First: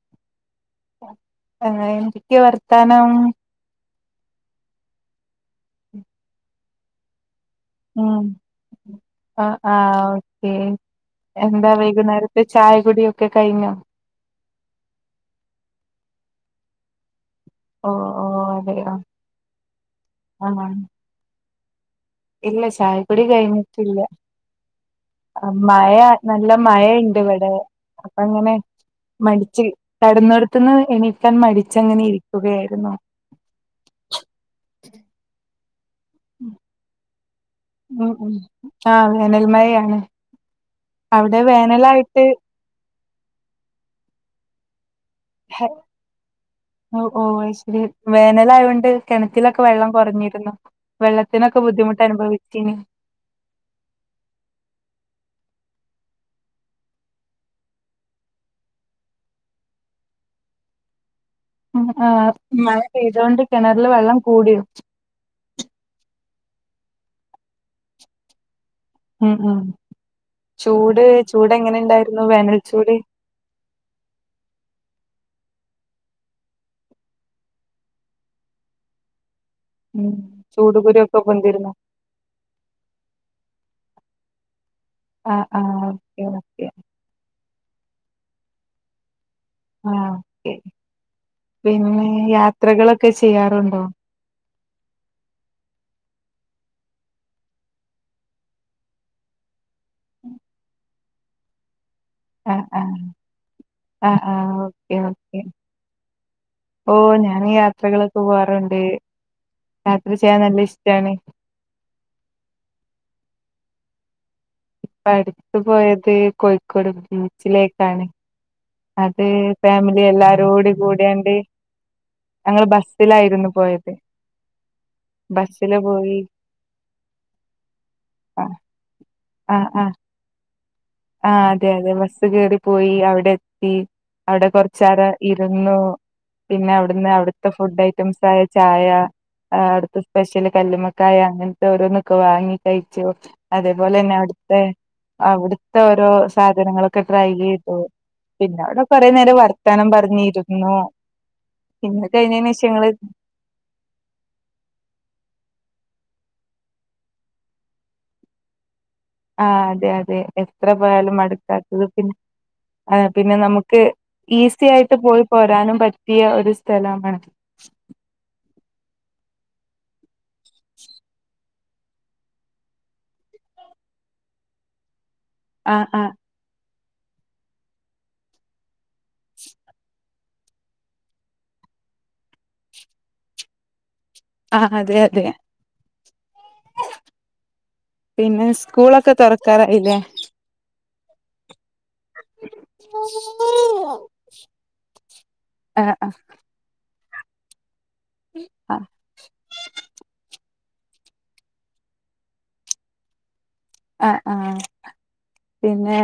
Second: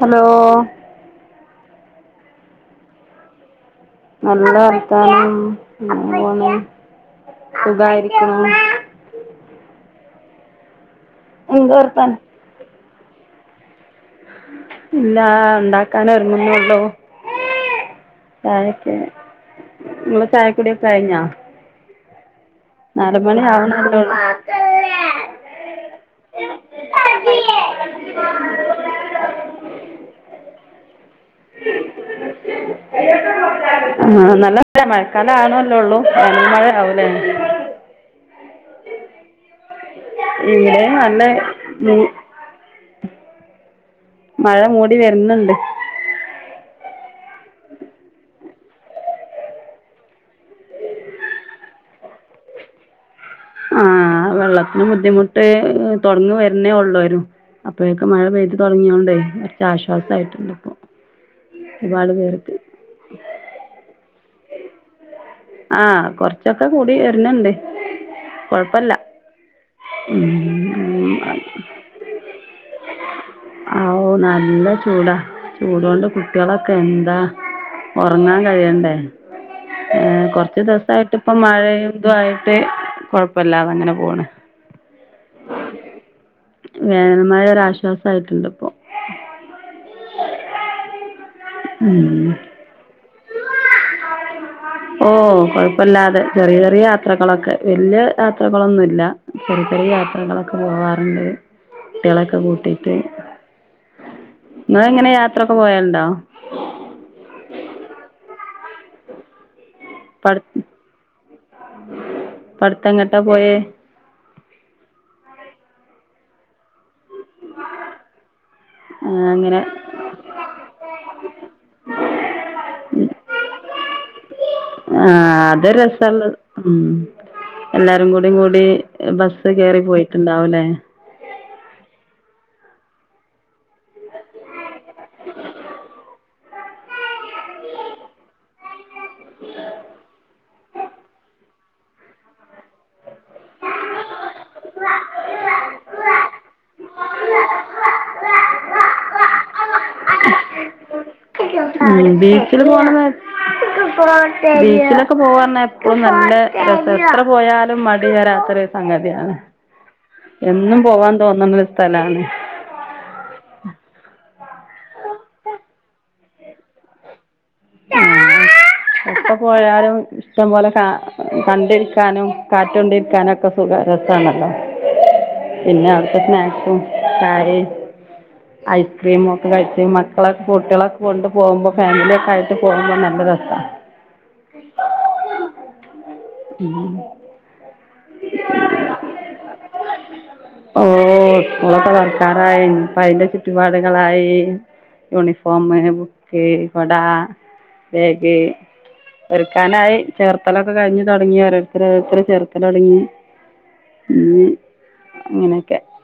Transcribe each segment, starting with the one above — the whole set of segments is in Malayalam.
ഹലോ അങ്ങനെ എന്തൊക്കെയാ വർത്താനം നല്ല വർത്താനം അങ്ങനെ പൊന്നു ഉം സുഖായിരിക്കുന്നു ആഹ് ആഹ് ഓക്കെ എന്താ എന്ത് വർത്താനം വൈകുന്നേരം ഇത് ചായ കുടി ഒക്കെ കഴിഞ്ഞോ ഇല്ല ഉണ്ടാക്കാൻ ഒരുങ്ങുന്നേള്ളൂ ഓഹ് ഓഹ് അതെയോ ചായക്കു നമ്മളെ ആഹ് ചായകുടിയൊക്കെ കഴിഞ്ഞോ ഇല്ല നാല് ചായക്കൊടി മണി കഴിഞ്ഞിട്ടില്ല ആവണല്ലോ മഴ നല്ല മഴ ഇണ്ട് ഇവിടെ അപ്പം ഇങ്ങനെ മടിച്ച് കിടന്നിടത്തുന്ന് എണീക്കാൻ മടിച്ചങ്ങനെ ഇരിക്കുകയായിരുന്നു ആഹ് നല്ല മഴ മഴക്കാലം ആവാണോല്ലോള്ളൂ വ നല്ല മഴയാവൂലേ മ് മ് ആ അങ്ങനെ വേനൽ മഴയാണ് ഇവിടേം നല്ല മീ മഴ മൂടി വരുന്നുണ്ട് ഓ ഓ അയ്ശരി വേനൽ ആയോണ്ട് കിണറ്റിലൊക്കെ വെള്ളം കുറഞ്ഞിരുന്നു വെള്ളത്തിനൊക്കെ ബുദ്ധിമുട്ട് അനുഭവിച്ചിന് ആ വെള്ളത്തിന് ബുദ്ധിമുട്ട് തുടങ്ങി വരുന്നേ ഉള്ളൂരു അപ്പോഴൊക്കെ മഴ പെയ്ത് തുടങ്ങിയോണ്ടേ കുറച്ച് ആശ്വാസം ആയിട്ടുണ്ട് ഇപ്പൊ ആ ആ മഴ പെയ്തോണ്ട് കിണറില് വെള്ളം കൂടിയോ ആ കൊറച്ചൊക്കെ കൂടി വരുന്നുണ്ട് കൊഴപ്പല്ല ഉം ഉം ചൂട് ഉം ചൂട് എങ്ങനെ ഉണ്ടായിരുന്നു വേനൽച്ചൂട് ആ ഓ നല്ല ചൂടാ ചൂട്കൊണ്ട് കുട്ടികളൊക്കെ എന്താ ഉറങ്ങാൻ കഴിയണ്ടേ ഏ ഉം കുറച്ച് ചൂടുകുരു ദിവസായിട്ട് ഒക്കെ ഇപ്പം പൊന്തിരുന്നോ മഴയും ഇതുവായിട്ട് കൊഴപ്പല്ലാതെ അങ്ങനെ പോണ് അ ആ ഓക്കെ ന്നാ വേനൽമഴ ഒരാശ്വസം ആയിട്ടുണ്ട് ഇപ്പൊ ആ ഓക്കേ പിന്നെ ഉം. യാത്രകളൊക്കെ ചെയ്യാറുണ്ടോ ഓ കൊഴപ്പല്ലാതെ ചെറിയ ചെറിയ യാത്രകളൊക്കെ വല്യ യാത്രകളൊന്നുല്ല ചെറിയ ചെറിയ യാത്രകളൊക്കെ പോകാറുണ്ട് കുട്ടികളെയൊക്കെ ആഹ് കൂട്ടിട്ട് ആഹ് ആഹ് ആഹ് നിങ്ങള് ഓക്കെ എങ്ങനെ ഓക്കെ യാത്രൊക്കെ പോയലുണ്ടോ ഓ ഞാന് യാത്രകളൊക്കെ പോവാറുണ്ട് യാത്ര ഇപ്പം ചെയ്യാൻ നല്ല ഇഷ്ടാണ് ഇപ്പം അടുത്ത് എങ്ങട്ടാ പോയെ ഇപ്പം അടുത്ത് പോയത് കോഴിക്കോട് ബീച്ചിലേക്കാണ് അത് അങ്ങനെ ഫാമി ലിഎല്ലാരോടും കൂടയാണ്ട് ഞങ്ങള് ബസ്സിലായിരുന്നു പോയത് ആ അത് ബസ്സില് പോയി രസൊള്ള മ് എല്ലാരും കൂടെ ആഹ് കൂടി ബസ് ആഹ് കേറി ആഹ് പോയിട്ടുണ്ടാവല്ലേ ആഹ് അതെ അതെ ബസ് കയറി പോയി അവിടെ എത്തി അവിടെ കൊറച്ചാര ഇരുന്നു പിന്നെ അവിടുന്ന് അവിടുത്തെ ഫുഡ് ഐറ്റംസ് ആയ ചായ ആഹ് അടുത്ത സ്പെഷ്യല് കല്ലുമുക്കായ ആങ്ങ ത്തെ ഓരോന്നൊക്കെ വാങ്ങി കഴിച്ചു അതേപോലെ തന്നെ അവിടുത്തെ അവിടു ത്തോരോ സാധനങ്ങളൊക്കെ ട്രൈ ചെയ്തു പിന്നെ അവിടെ കുറേ നേരം വർ ത്താനം പറഞ്ഞിരുന്നു ഉം പിന്നെ കഴിഞ്ഞേന് ബീച്ചില് ശേഷം ഞങ്ങള് പോണത് ബീച്ചിലൊക്കെ പോവാന്നർന്ന എപ്പോളും നല്ല രസാ എത്ര പോയാലും മടി വരാത്തൊര് സംഗതിയാണ് ആഹ് അതെ അതെ എത്ര എന്നും പോവാൻ പോയാലും തോന്നണൊരു മടുക്കാത്തത് പിന്നെ സ്ഥലാണ് ആഹ് പിന്നെ നമുക്ക് ഈസി ആയിട്ട് പോയി പോരാനും പറ്റിയ ഒരു സ്ഥലമാണ് ആഹ് എപ്പൊ പോയാലും ഇഷ്ടം പോലെ കാ കണ്ടിരിക്കാനും കാറ്റൊണ്ടിരിക്കാനും ഒക്കെ സുഖ രസാണല്ലോ ആഹ് പിന്നെ ആഹ് അവിടുത്തെ സ്നാക്സും കാരേം ഐസ്ക്രീമും ഒക്കെ കഴിച്ച് മക്കളൊക്കെ കുട്ടികളൊക്കെ കൊണ്ട് പോകുമ്പോ ഫാമിലിയൊക്കെ ആയിട്ട് ട്ട് പോകുമ്പോ നല്ല രസാ ആഹ് അതെ അതെ ഉം പിന്നെ സ്കൂളൊക്കെ തൊറക്കാറായില്ലേ ഓഹ് സ്കൂളൊക്ക തൊറ‌ ക്കാറായി ഇനിപ്പ അയിന്റെ ചുറ്റുപാടുകളായി യൂണിഫോമ് ആഹ് ആഹ് ബുക്ക് കൊടാ ബാഗ് ആഹ് ഒരുക്കാനായി ചേർത് ത്തലൊക്കെ കഴിഞ് തൊടങ്ങി ഓരോരുത്തരെ ഓരോരുത്തരെ ചേർക്കല് തോടങ്ങി ആഹ് ആഹ് പിന്നെ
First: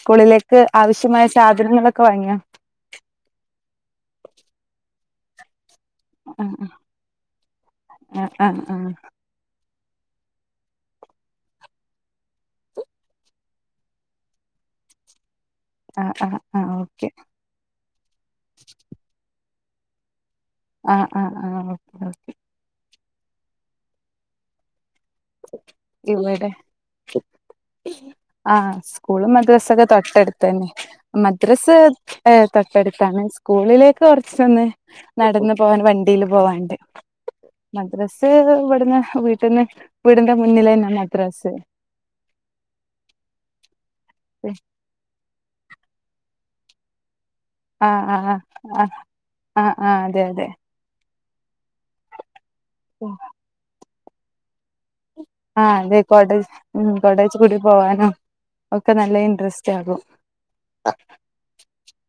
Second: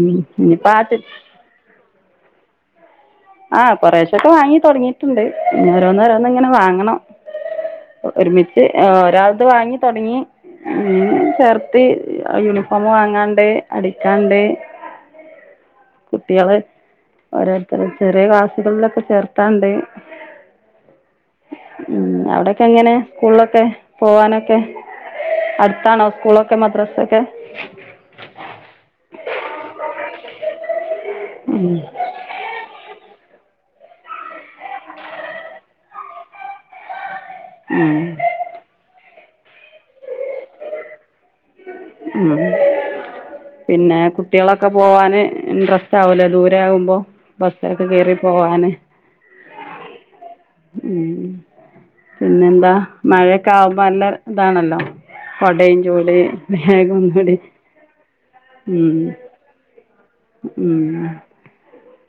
സ്കൂളിലേക്ക് ആ ആവശ്യമായ സാധനങ്ങളൊക്കെ വാങ്ങിയാ ആഹ് കൊറേശൊക്കെ വാങ്ങി തുടങ്ങിട്ടുണ്ട് ഇനി ഓരോന്നോരോന്ന് ന്നിങ്ങനെ ആഹ് വാങ്ങണം ആഹ് ആഹ് ഒരുമിച്ച് ഏഹ് ഒരാൾത് വാങ്ങി തൊടങ്ങി ഉം ചേർത്തി യൂണിഫോമ് വാങ്ങാണ്ട് അടിക്കാണ്ട് ആഹ് ആഹ് ആഹ് ഓക്കെ ഓരോരുത്തര ചെറിയ ക്ലാസുകളിലൊക്കെ ചേർത്താണ്ട് ആഹ് ആഹ് ആഹ് ഓക്കെ ഉം ഓക്കെ അവിടെക്കെങ്ങനെ സ്കൂളിലൊക്കെ പോവാനൊക്കെ അടുത്താണോ ഇവിടെ സ്കൂളൊക്കെ മദ്രസൊക്കെ ആഹ് സ്കൂളും മദ്രസൊക്കെ തൊട്ടടുത്തു തന്നെ ഉം മദ്രസ് ഏഹ് തൊട്ടടുത്താണ് സ്കൂളിലേക്ക് കൊറച്ചൊന്ന് നടന്ന് പോവാൻ വണ്ടില് പോവാന്ണ്ട് ഉം മദ്രസ് ഇവിട്ന്ന് വീട്ടിന്ന് വീടിന്റെ മുന്നിലന്നാ മദ്രസ് ഉം പിന്നെ കുട്ടികളൊക്ക പോവാന് ഇൻട്രസ്റ്റ് ആവുല്ലോ ദൂരെ ആകുമ്പോ ബസ്സിലൊക്കെ ആഹ് കേറി ആഹ് പോവാന് ആഹ് ആഹ് ആഹ് അതെ അതെ ഉം പിന്നെന്താ മഴേക്കാവുമ്പോ നല്ല ഇതാണല്ലോ ആഹ് കൊടയും അതെ ചൂടി കോടെജ് ഉം ബാഗും കൂടി കോടേചൂടി പോവാനും ഒക്കെ നല്ല ഇന്റെറസ്റ്റ് ആകും ഉം ഉം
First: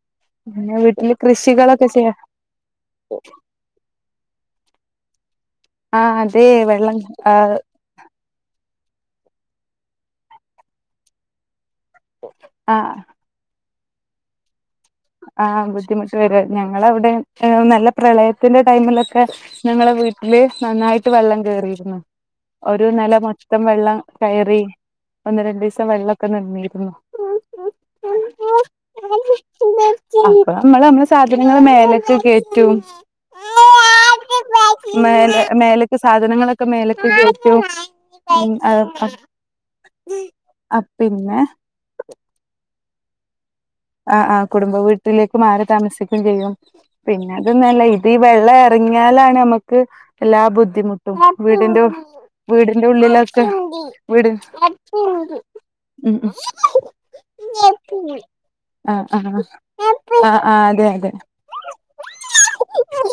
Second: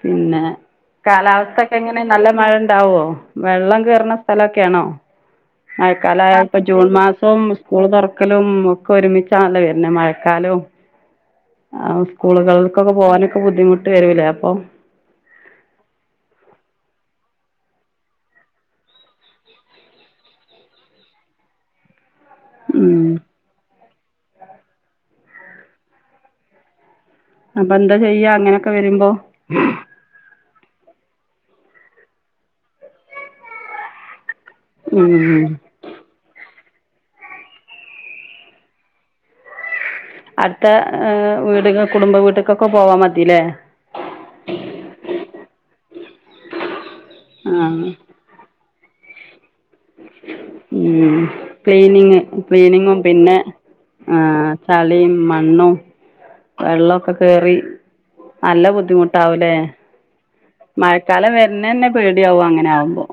പിന്നെ വീട്ടില് കാലാവസ്ഥക്കെ കൃഷികളൊക്കെ എങ്ങനെ ചെയ്യാ നല്ല മഴ ഇണ്ടാവോ വെള്ളം കേറണ സ്ഥലൊക്കെയാണോ ആഹ് മഴക്കാലായ അതെ ഇപ്പൊ ജൂൺ വെള്ളം മാസോം ആഹ് സ്കൂള് തൊറക്കലും ഒക്കെ ഒരുമിച്ചാന്നല്ലോ വരുന്നെ മഴക്കാലോം ആഹ് സ്കൂളുകൾക്കൊക്കെ ആഹ് പോവാനൊക്കെ ബുദ്ധിമുട്ട് വരൂല്ലേ അപ്പൊ ആഹ് ബുദ്ധിമുട്ട് വരും ഞങ്ങള് അവിടെ ഏഹ് നല്ല പ്രളയത്തിന്റെ ടൈമിലൊക്കെ ഞങ്ങളെ വീട്ടില് നന്നായിട്ട് വെള്ളം കേറിയിരുന്നു. ഒരു ഉം നെല മൊത്തം വെള്ളം കയറി ഒന്ന് രണ്ടീസം വെള്ളൊക്കെ നിന്നിരുന്നു. അപ്പെന്താ ചെയ്യാ അങ്ങനെക്കെ വരുമ്പോ? അപ്പ നമ്മള് നമ്മളെ സാധനങ്ങള് മേലേക്ക് കേറ്റും. ഉം മേലെ മേലേ ക്ക് സാധനങ്ങളൊക്കെ മേലെക്ക് കേറ്റും. അത് [unintelligible] അടുത്ത അ ഏഹ് പിന്നെ വീട്ക കുടുംബ വീട്ട്ക്കൊക്ക പോവാൻ മതില്ലേ. ആഹ് ആഹ് കുടുംബ വീട്ടിലേക്ക് മാറി താമസിക്കും ചെയ്യും. പിന്നെ അതൊന്നല്ല ആഹ് ഇതീ വെള്ള എറങ്ങിയാലാണ് നമ ക്ക് എല്ലാ ബുദ്ധിമുട്ടും ഉം വീടിന്റെ ക്ലീനിങ് വീടിന്റെ ക്ലീനിങ്ങും പിന്നെ ഉള്ളിലൊക്കെ വീട് ആഹ് ചളിയും മണ്ണും ഉം ഉം. വെള്ളൊക്കെ കേറി നല്ല ആഹ് ആഹ് ബുദ്ധിമുട്ടാവുലേ. ആഹ് ആഹ് അതെ അതെ മഴക്കാലം വര്ന്നന്നെ പേടിയാവും അങ്ങനാവുമ്പോ.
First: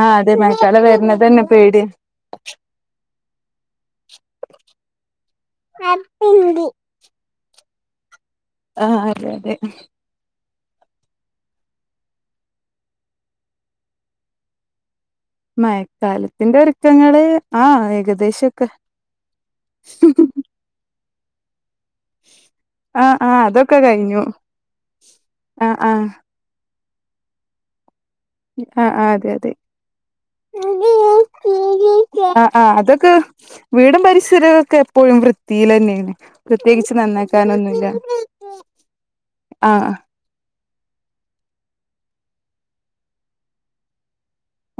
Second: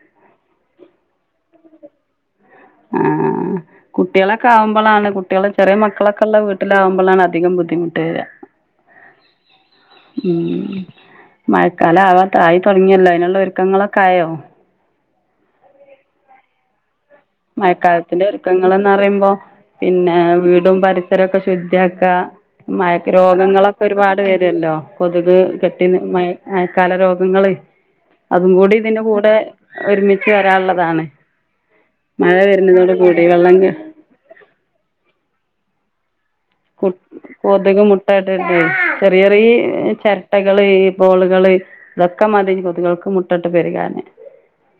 ആഹ് അതെ മഴക്കാലം വര്നെതന്നെ പേടിയാ. ആഹ്. കുട്ട്യേളൊക്കെ ആകുമ്പോളാണ് കുട്ട്യേള് ചെറിയ മക്കളൊക്കെ ഉള്ള വീട്ടിലാവു മ്പളാണ് അധികം ബദ്ധിമുട്ട് വെരാ. ആഹ് അതെ അതെ. ഉം. മഴക്കാലം ആവാ തായി തൊടങ്ങിയല്ലോ അയിനുള്ള ഒരുക്കങ്ങളൊക്കെ ആയോ? മഴക്കാലത്തിന്റെ ഒരുക്കങ്ങള് ആഹ് മഴക്കാലത്തിന്റെ ഏകദേശൊക്കെ ഒരുക്കങ്ങളെന്ന് പറയുമ്പം പിന്നെ വീടും പരിസരൊക്കെ ശുദ്ധിയാക്കാ. മഴക് ആഹ് ആഹ് അതൊക്കെ രോഗങ്ങളൊക്കെ ഒരുപാട് കഴിഞ്ഞു വരൊല്ലോ കൊതുക് ആഹ് കെട്ടി ന്ന് ആഹ് മഴ മഴക്കാല രോഗങ്ങള്. അതും കൂടി ആഹ് ഇതിന്റെ ആഹ് അതെ കൂടെ അതെ ഒരുമിച്ച് വരാൻള്ളതാണ്. ആഹ് ആഹ്. അതൊക്കെ വെള്ളം വീടും പരിസരവൊക്കെ എപ്പോഴും വൃത്തിയിലെന്നേണ്. കൊ കൊതുക് മുട്ട ഇട്ടിട്ടേ ചെറിയ ചെറീ ആഹ് ചെര് ട്ടകള് ഈ ബോളുകള് ഇതൊക്കെ മതി കൊതുകൾക്ക് മുട്ട ഇട്ട് പെരുകാന്.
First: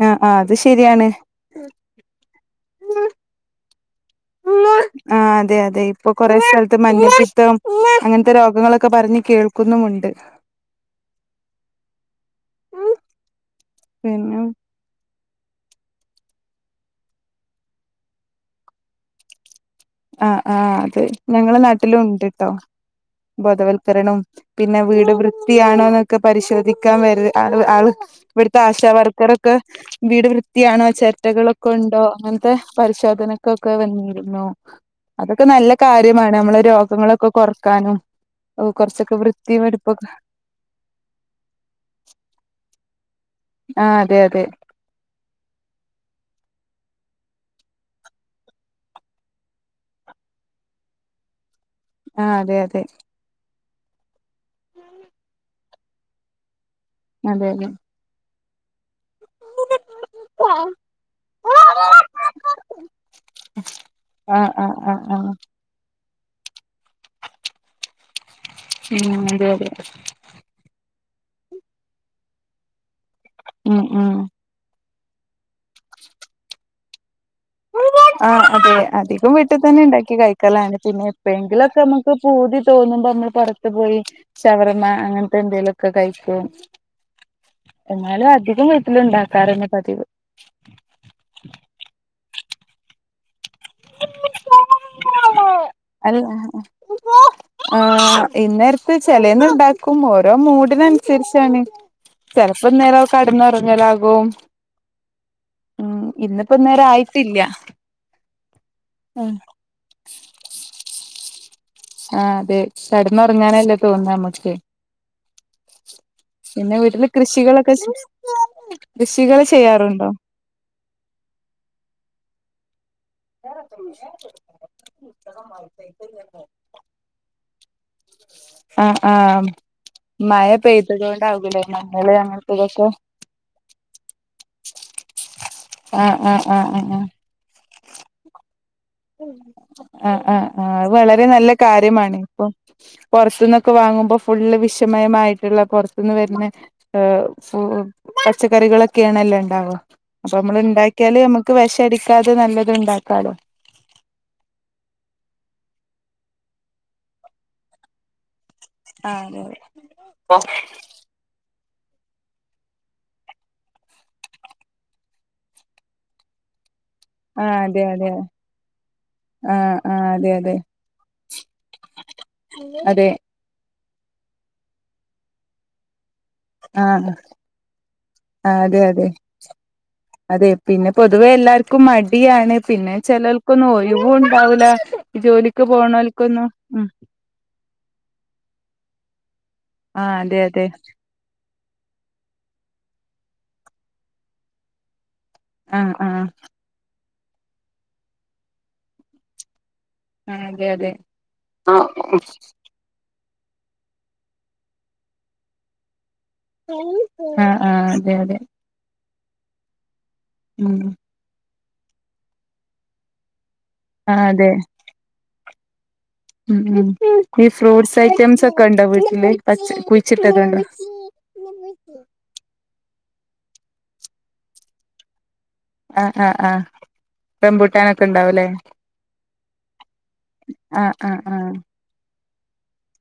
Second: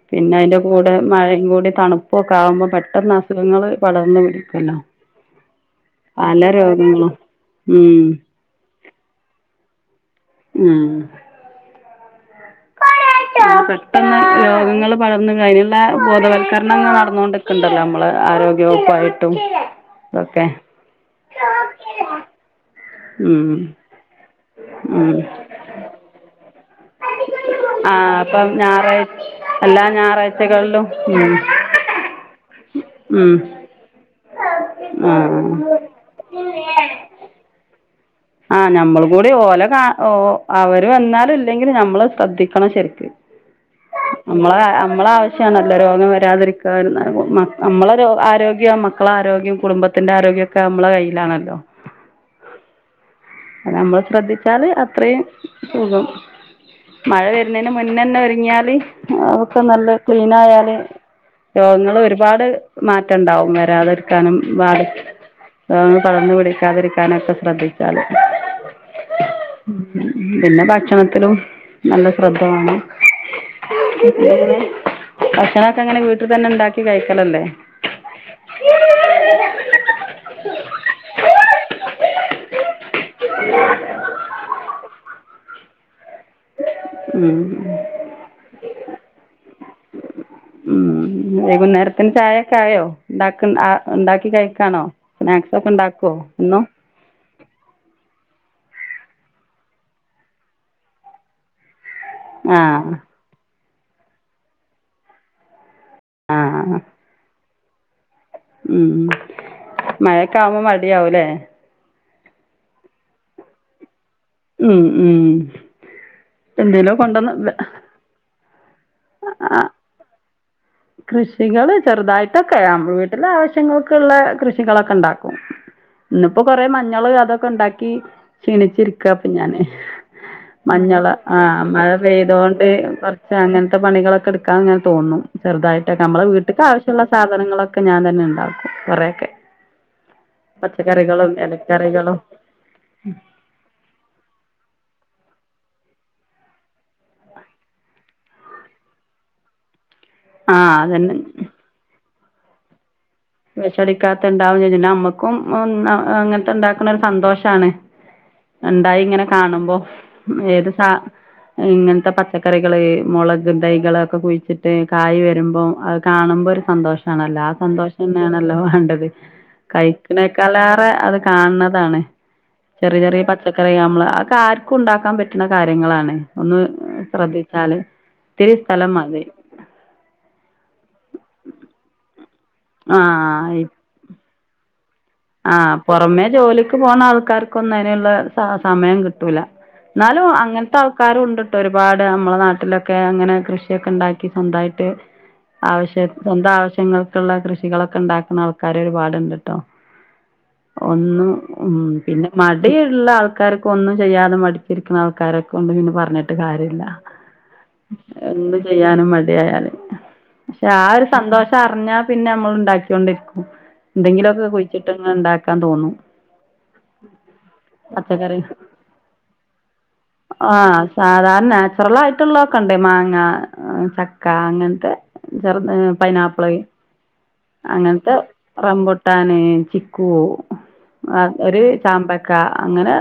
ആഹ് പിന്നെ ആഹ് അത് അയിന്റെ കൂടെ ശരിയാണ് മഴയും കൂടി തണുപ്പൊക്കെ ആവുമ്പം പെട്ടെന്ന് അസുഖങ്ങൾ പടർന്ന് പിടിക്കൊല്ലോ. ആഹ് അതെ അതെ. ഇപ്പൊ കൊറെ സ്ഥലത്ത് രോഗങ്ങളും മഞ്ഞപ്പിത്തം ഉം അങ്ങൻ ത്ത രോഗങ്ങളൊക്കെ പറഞ്ഞ് കേൾക്കുന്നുമുണ്ട്. ആഹ്. [inaudible] പെട്ടെന്ന് പിന്നെ രോഗങ്ങളും വളർന്ന് ങ്ങ അയ്നുള്ള ബോധവൽക്കരണം ഇങ്ങ നടന്നോണ്ട്ക്ക്ണ്ടല്ലോ നമ്മള് ആരോഗ്യവകുപ്പായിട്ടും ആഹ് ആഹ് അത് ഞങ്ങളെ നാട്ടിലും ഉണ്ട്ട്ടോ. ഉം ബോധവൽക്കരണും പിന്നെ വീട് ഉം വൃത്തിയാണോ ന്നൊ ക്കെ പരിശോധിക്കാൻ വര് ആൾ ആൾ ആ അപ്പം ഇവട്ത്തെ ഞായറാഴ് ആശാവർക്കറൊക്കെ എല്ലാ വീട് ഞായറാഴ്ചകളിലും വൃത്തിയാണോ ഉം ചെരറ്റകളൊക്കെ ഇണ്ടോ അങ്ങനത്തെ ഉം പരിശോധനക്കൊക്കെ വന്നിരുന്നു. ആ അതൊക്കെ നല്ല കാര്യമാണ് നമ്മളെ രോഗങ്ങളൊക്കെ കൊർക്കാനും. ആഹ് ഞമ്മളും കൂടി ഓല കാ ഓ അവര് വന്നാലും ഇല്ലെങ്കിലും നമ്മള് ശ്രദ്ധിക്കണം ശരിക്ക്. ആ അതെ അതെ നമ്മളെ കാ നമ്മളാവ ശ്യാണല്ലോ രോഗം വരാതിരിക്കാൻ ന്ന്. മ നമ്മളെ രോ ആരോഗ്യം മക്കളെ ആരോഗ്യം കുടുംബത്തിന്റെ ആരോഗ്യൊ ക്കെ നമ്മളെ കയ്യിലാണല്ലോ. ആഹ് അതെ അതെ. അത് നമ്മള് ശ്രദ്ധിച്ചാല് അത്രയും സുഖം. മഴ അതെ അതെ വര്നേന് മു ന്നെന്നെ ഒരുങ്ങിയാല് അതൊക്കെ നല്ല ക്ലീൻ ആയാല്, രോഗങ്ങള് ഒരുപാട് മാറ്റംണ്ടാവും വരാതെര്ക്കാനും ആ ആ പാട് ആ ആ രോഗങ്ങള് പടർന്നു പിടിക്കാതിരിക്കാനൊക്കെ ശ്രദ്ധിക്കാലൊ ഉം അതെ അതെ പിന്നെ ഭക്ഷണത്തിലും നല്ല ശ്രദ്ധ വേണം ഉം ഉം ഭക്ഷണൊക്കെ എങ്ങനെ വീട്ടി തന്നെ ഒണ്ടാക്കി കഴിക്കലല്ലേ ആഹ് അതെ അധികം വീട്ടി തന്നെ ഒണ്ടാക്കി കഴിക്കലാണ് പിന്നെ എപ്പോഴെങ്കിലൊക്കെ നമുക്ക്- ഇപ്പൊ പൂതി തോന്നുമ്പോ നമ്മള് പൊറത്ത് പോയി ഷവർമ്മ അങ്ങനത്തെ എന്തെലും - ഒക്കെ കഴിക്കും ഉം എന്നാലും അധികം വീട്ടിലുണ്ടാക്കാറ് തന്നെ പതിവ് ഉം വൈകുന്നേരത്തിന് ചായയൊക്കെ ആയോ ഇണ്ടാക്ക ഉണ്ടാക്കി കഴിക്കാണോ സ്നാക്സ് ഒക്കെ ഒണ്ടാ- അല്ല [unintelligible] ആഹ് വൈന്നെരത്ത് ചെലേന്നുണ്ടാക്കും ഓരോ മൂഡിനനുസരിച്ചാണ് ആ ചെലപ്പം അന്നേരം കെടന്ന് ഒറങ്ങലാകും ഉം ആ ഇന്നപ്പോ ഇന്നേരം ആയിട്ടില്ല ഉം മഴക്കാവുമ്പോ മടിയാവും ഇല്ലേ ആഹ് അതെ കെടന്നുറങ്ങാനല്ലേ തോന്ന്ക നമക്ക് ഉം ഉം പിന്നെ എന്തേലും വീട്ടില് കൊണ്ടുവന്ന് കൃഷികളൊക്കെ - കൃഷികള് ആ ചെയ്യാറുണ്ടോ കൃഷികള് ചെറുതായിട്ടൊക്കെ വീട്ടിലെ ആവശ്യങ്ങൾക്ക് ഉള്ളെ കൃഷികളൊക്കെ ഒണ്ടാക്കും ഇന്നിപ്പോ കൊറെ മഞ്ഞള് അതൊക്കെ ഉണ്ടാക്കി ആഹ് ക്ഷീണിച്ചിരിക്ക ഇപ്പൊ ആഹ് ഞാന് മഴ പെയ്തത് മഞ്ഞള് കൊണ്ടാവൂലേ ആഹ് മഴ മഞ്ഞള് പെയ്തൊണ്ട് അങ്ങനത്തതൊക്കെ - പക്ഷ അങ്ങനത്തെ പണികൊക്കെ എടുക്കാന് ഇങ്ങനെ തോന്നും ചെറുതായിട്ട് ഒക്കെ ആഹ് നമ്മടെ ആഹ് വീട്ടക്ക് ആഹ് ആഹ് ആവശ്യുള്ള സാധന - സാധനങ്ങളൊക്കെ ഞാൻ തന്നെ ഒണ്ടാക്കുവ ആഹ് ആഹ് ആഹ് അത് വളരെ പച്ചക്കറികളും നല്ല കാര്യമാണ് എലക്കറികളും ഇപ്പൊ പൊറത്തുന്നൊക്കെ വാങ്ങുമ്പോ ഫുള്ള് വിഷ മയമായിട്ടുള്ള പൊറത്തുന്ന് വരുന്നെ - പച്ചക്കറികളൊക്കെ ആണല്ലോ ഉണ്ടാവുക അപ്പൊ നമ്മള് ആഹ് അതന്നെ ഉണ്ടാക്കിയാല് നമുക്ക് - ക്ക് വിഷടിക്കാതെ നല്ലത് ഉണ്ടാക്കാലോ വിഷടിക്കാത്ത ഉണ്ടാവന്ന് [unintelligible] നമ്മുക്കും അങ്ങനത്തെ ഇണ്ടാക്കുന്ന ഒരു സന്തോഷമാണ് [inaudible] ഇണ്ടായി ഇങ്ങനെ ആഹ് കാണുമ്പോ ഏത് സ- ഇങ്ങനത്തെ പച്ചക്കറികള് മൊളക് തൈകളൊക്കെ കുഴിച്ചിട്ട് കായ് വരുമ്പോൾ അത് കാണുമ്പോൾ ഒരു സന്തോഷം- ആണല്ലോ ആ അതെ സന്തോഷം - അതെ എന്നന്നെയണല്ലോ വേണ്ടത് ആഹ് അതെ അതെ ആഹ് ആഹ് അതെ കഴിക്കണെക്കാൾ അതെ ഏറെ അത് കാണണതാണ് ചെറിയ അതെ ചെറിയ പച്ചക്കറി നമ്മള് അതൊക്കെ ആർക്കും ഉണ്ടാക്കാൻ പറ്റുന്ന കാര്യങ്ങളാണ് ഒന്ന് ആഹ് ശ്രദ്ധിച്ചാല് ഇത്തിരി അതെ സ്ഥലം അതെ മതി അതെ പിന്നെ പൊതുവെ എല്ലാർക്കും മടിയാണ് പിന്നെ ആ ചെലവർക്കൊന്നും ഒ - ഇൺ പകല [unintelligible] ആഹാ പൊറമേ ജോലിക്ക് പോണ ആൾക്കാർക്ക് ഒന്നിനും ഒള്ളെ സമയം കിട്ടൂല ആ എന്നാലും അതെ അതെ അങ്ങനത്തെ അവസ്ഥ- ക്കാരും ഉണ്ട് ട്ടോ ഒരുപാട് നമ്മളെ നാട്ടിലൊക്കെ അങ്ങനെ കൃഷിയൊക്കെ ഇണ്ടാക്കി സ്വന്തമായിട്ട് - ആ ആവശ്യ ആ സ്വന്തം ആവശ്യങ്ങൾക്കുള്ള കൃഷികളൊക്കെ ഉണ്ടാക്കുന്ന ആൾക്കാര് ഒരുപാടുണ്ട് ഇണ്ട് ട്ടോ ആ അതെ അതെ [unintelligible] ഒന്നും ആ ഉം പിന്നെ - ഒത്തിരി ഉള്ള ആൾക്കാർക്കൊന്നും ഒന്നും ചെയ്യാതെ മടിച്ചിരിക്കുന്ന ആൾക്കാരെ കൊണ്ട് പിന്നെ - പറഞ്ഞിട്ട് പറഞ്ഞിട്ട് കാര്യം ഇല്ല ആ അതെ അതെ എന്ത് ചെയ്യാനും മടിയായല് പക്ഷെ ഉം ആ ഒരു - സന്തോഷം അറിഞ്ഞാൽ പിന്നെ നമ്മൾ ഉണ്ടാക്കൊണ്ടിരിക്കും ആ എന്തെങ്കിലുമൊക്കെ അതെ കുഴിച്ചിട്ട് ഉണ്ടാക്കാൻ തോന്നും ഉം ഈ ഫ്രൂട്ട്സ് പച്ചക്കറി ഐറ്റംസ് ഒക്കെ ഉണ്ടോ വീട്ടില് പച്ച കുഴിച്ചിട്ടതുണ്ടോ ആഹ് സാധാരണ നാച്ചുറൽ ആയിട്ടുള്ളതൊക്കെ ഉണ്ടേ മാങ്ങ ചക്ക അങ്ങനത്തെ ചെറത് ആ ആ പൈനാപ്പിള് ആ റംബൂട്ടാനൊക്കെ അങ്ങനത്തെ ഉണ്ടാവൂല്ലേ റംബുട്ടാൻ കൂ ആ ആ ആ ഒരു ചാമ്പക്ക അങ്ങനെ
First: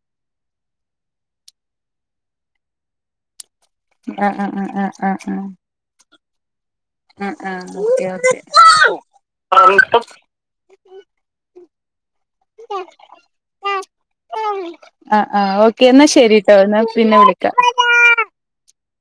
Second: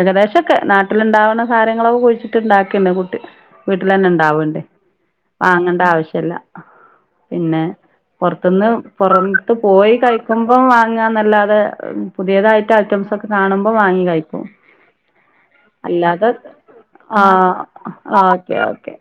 ഏകദേശൊക്കെ നാട്ടിലുണ്ടാവുന്ന കാര്യങ്ങളൊക്കെ കുഴിച്ച മുട്ട ഇണ്ടാക്കിണ്ട് കുട്ടി വീട്ടിൽ തന്നെ ആ ആ ആ ഉണ്ടാവ്ണ്ട് ആ ആ ആ വാങ്ങേണ്ട ആവശ്യല്ല ആ ആ പിന്നെ ഓക്കെ പുറത്തുന്ന് ഓക്കെ പുറത്ത് പോയി കഴ വാങ്ങാ നല്ലാതെ പുതിയതായിട്ട് ഐറ്റംസ് ഒക്കെ കാണുമ്പോ വാങ്ങി കഴിക്കും ആഹ് ആഹ് ഓക്കെ എന്നാൽ അല്ലാതെ ശരിട്ടോ എന്നാൽ പിന്നെ ആ വിളിക്കാം ഓക്കെ ഓക്കെ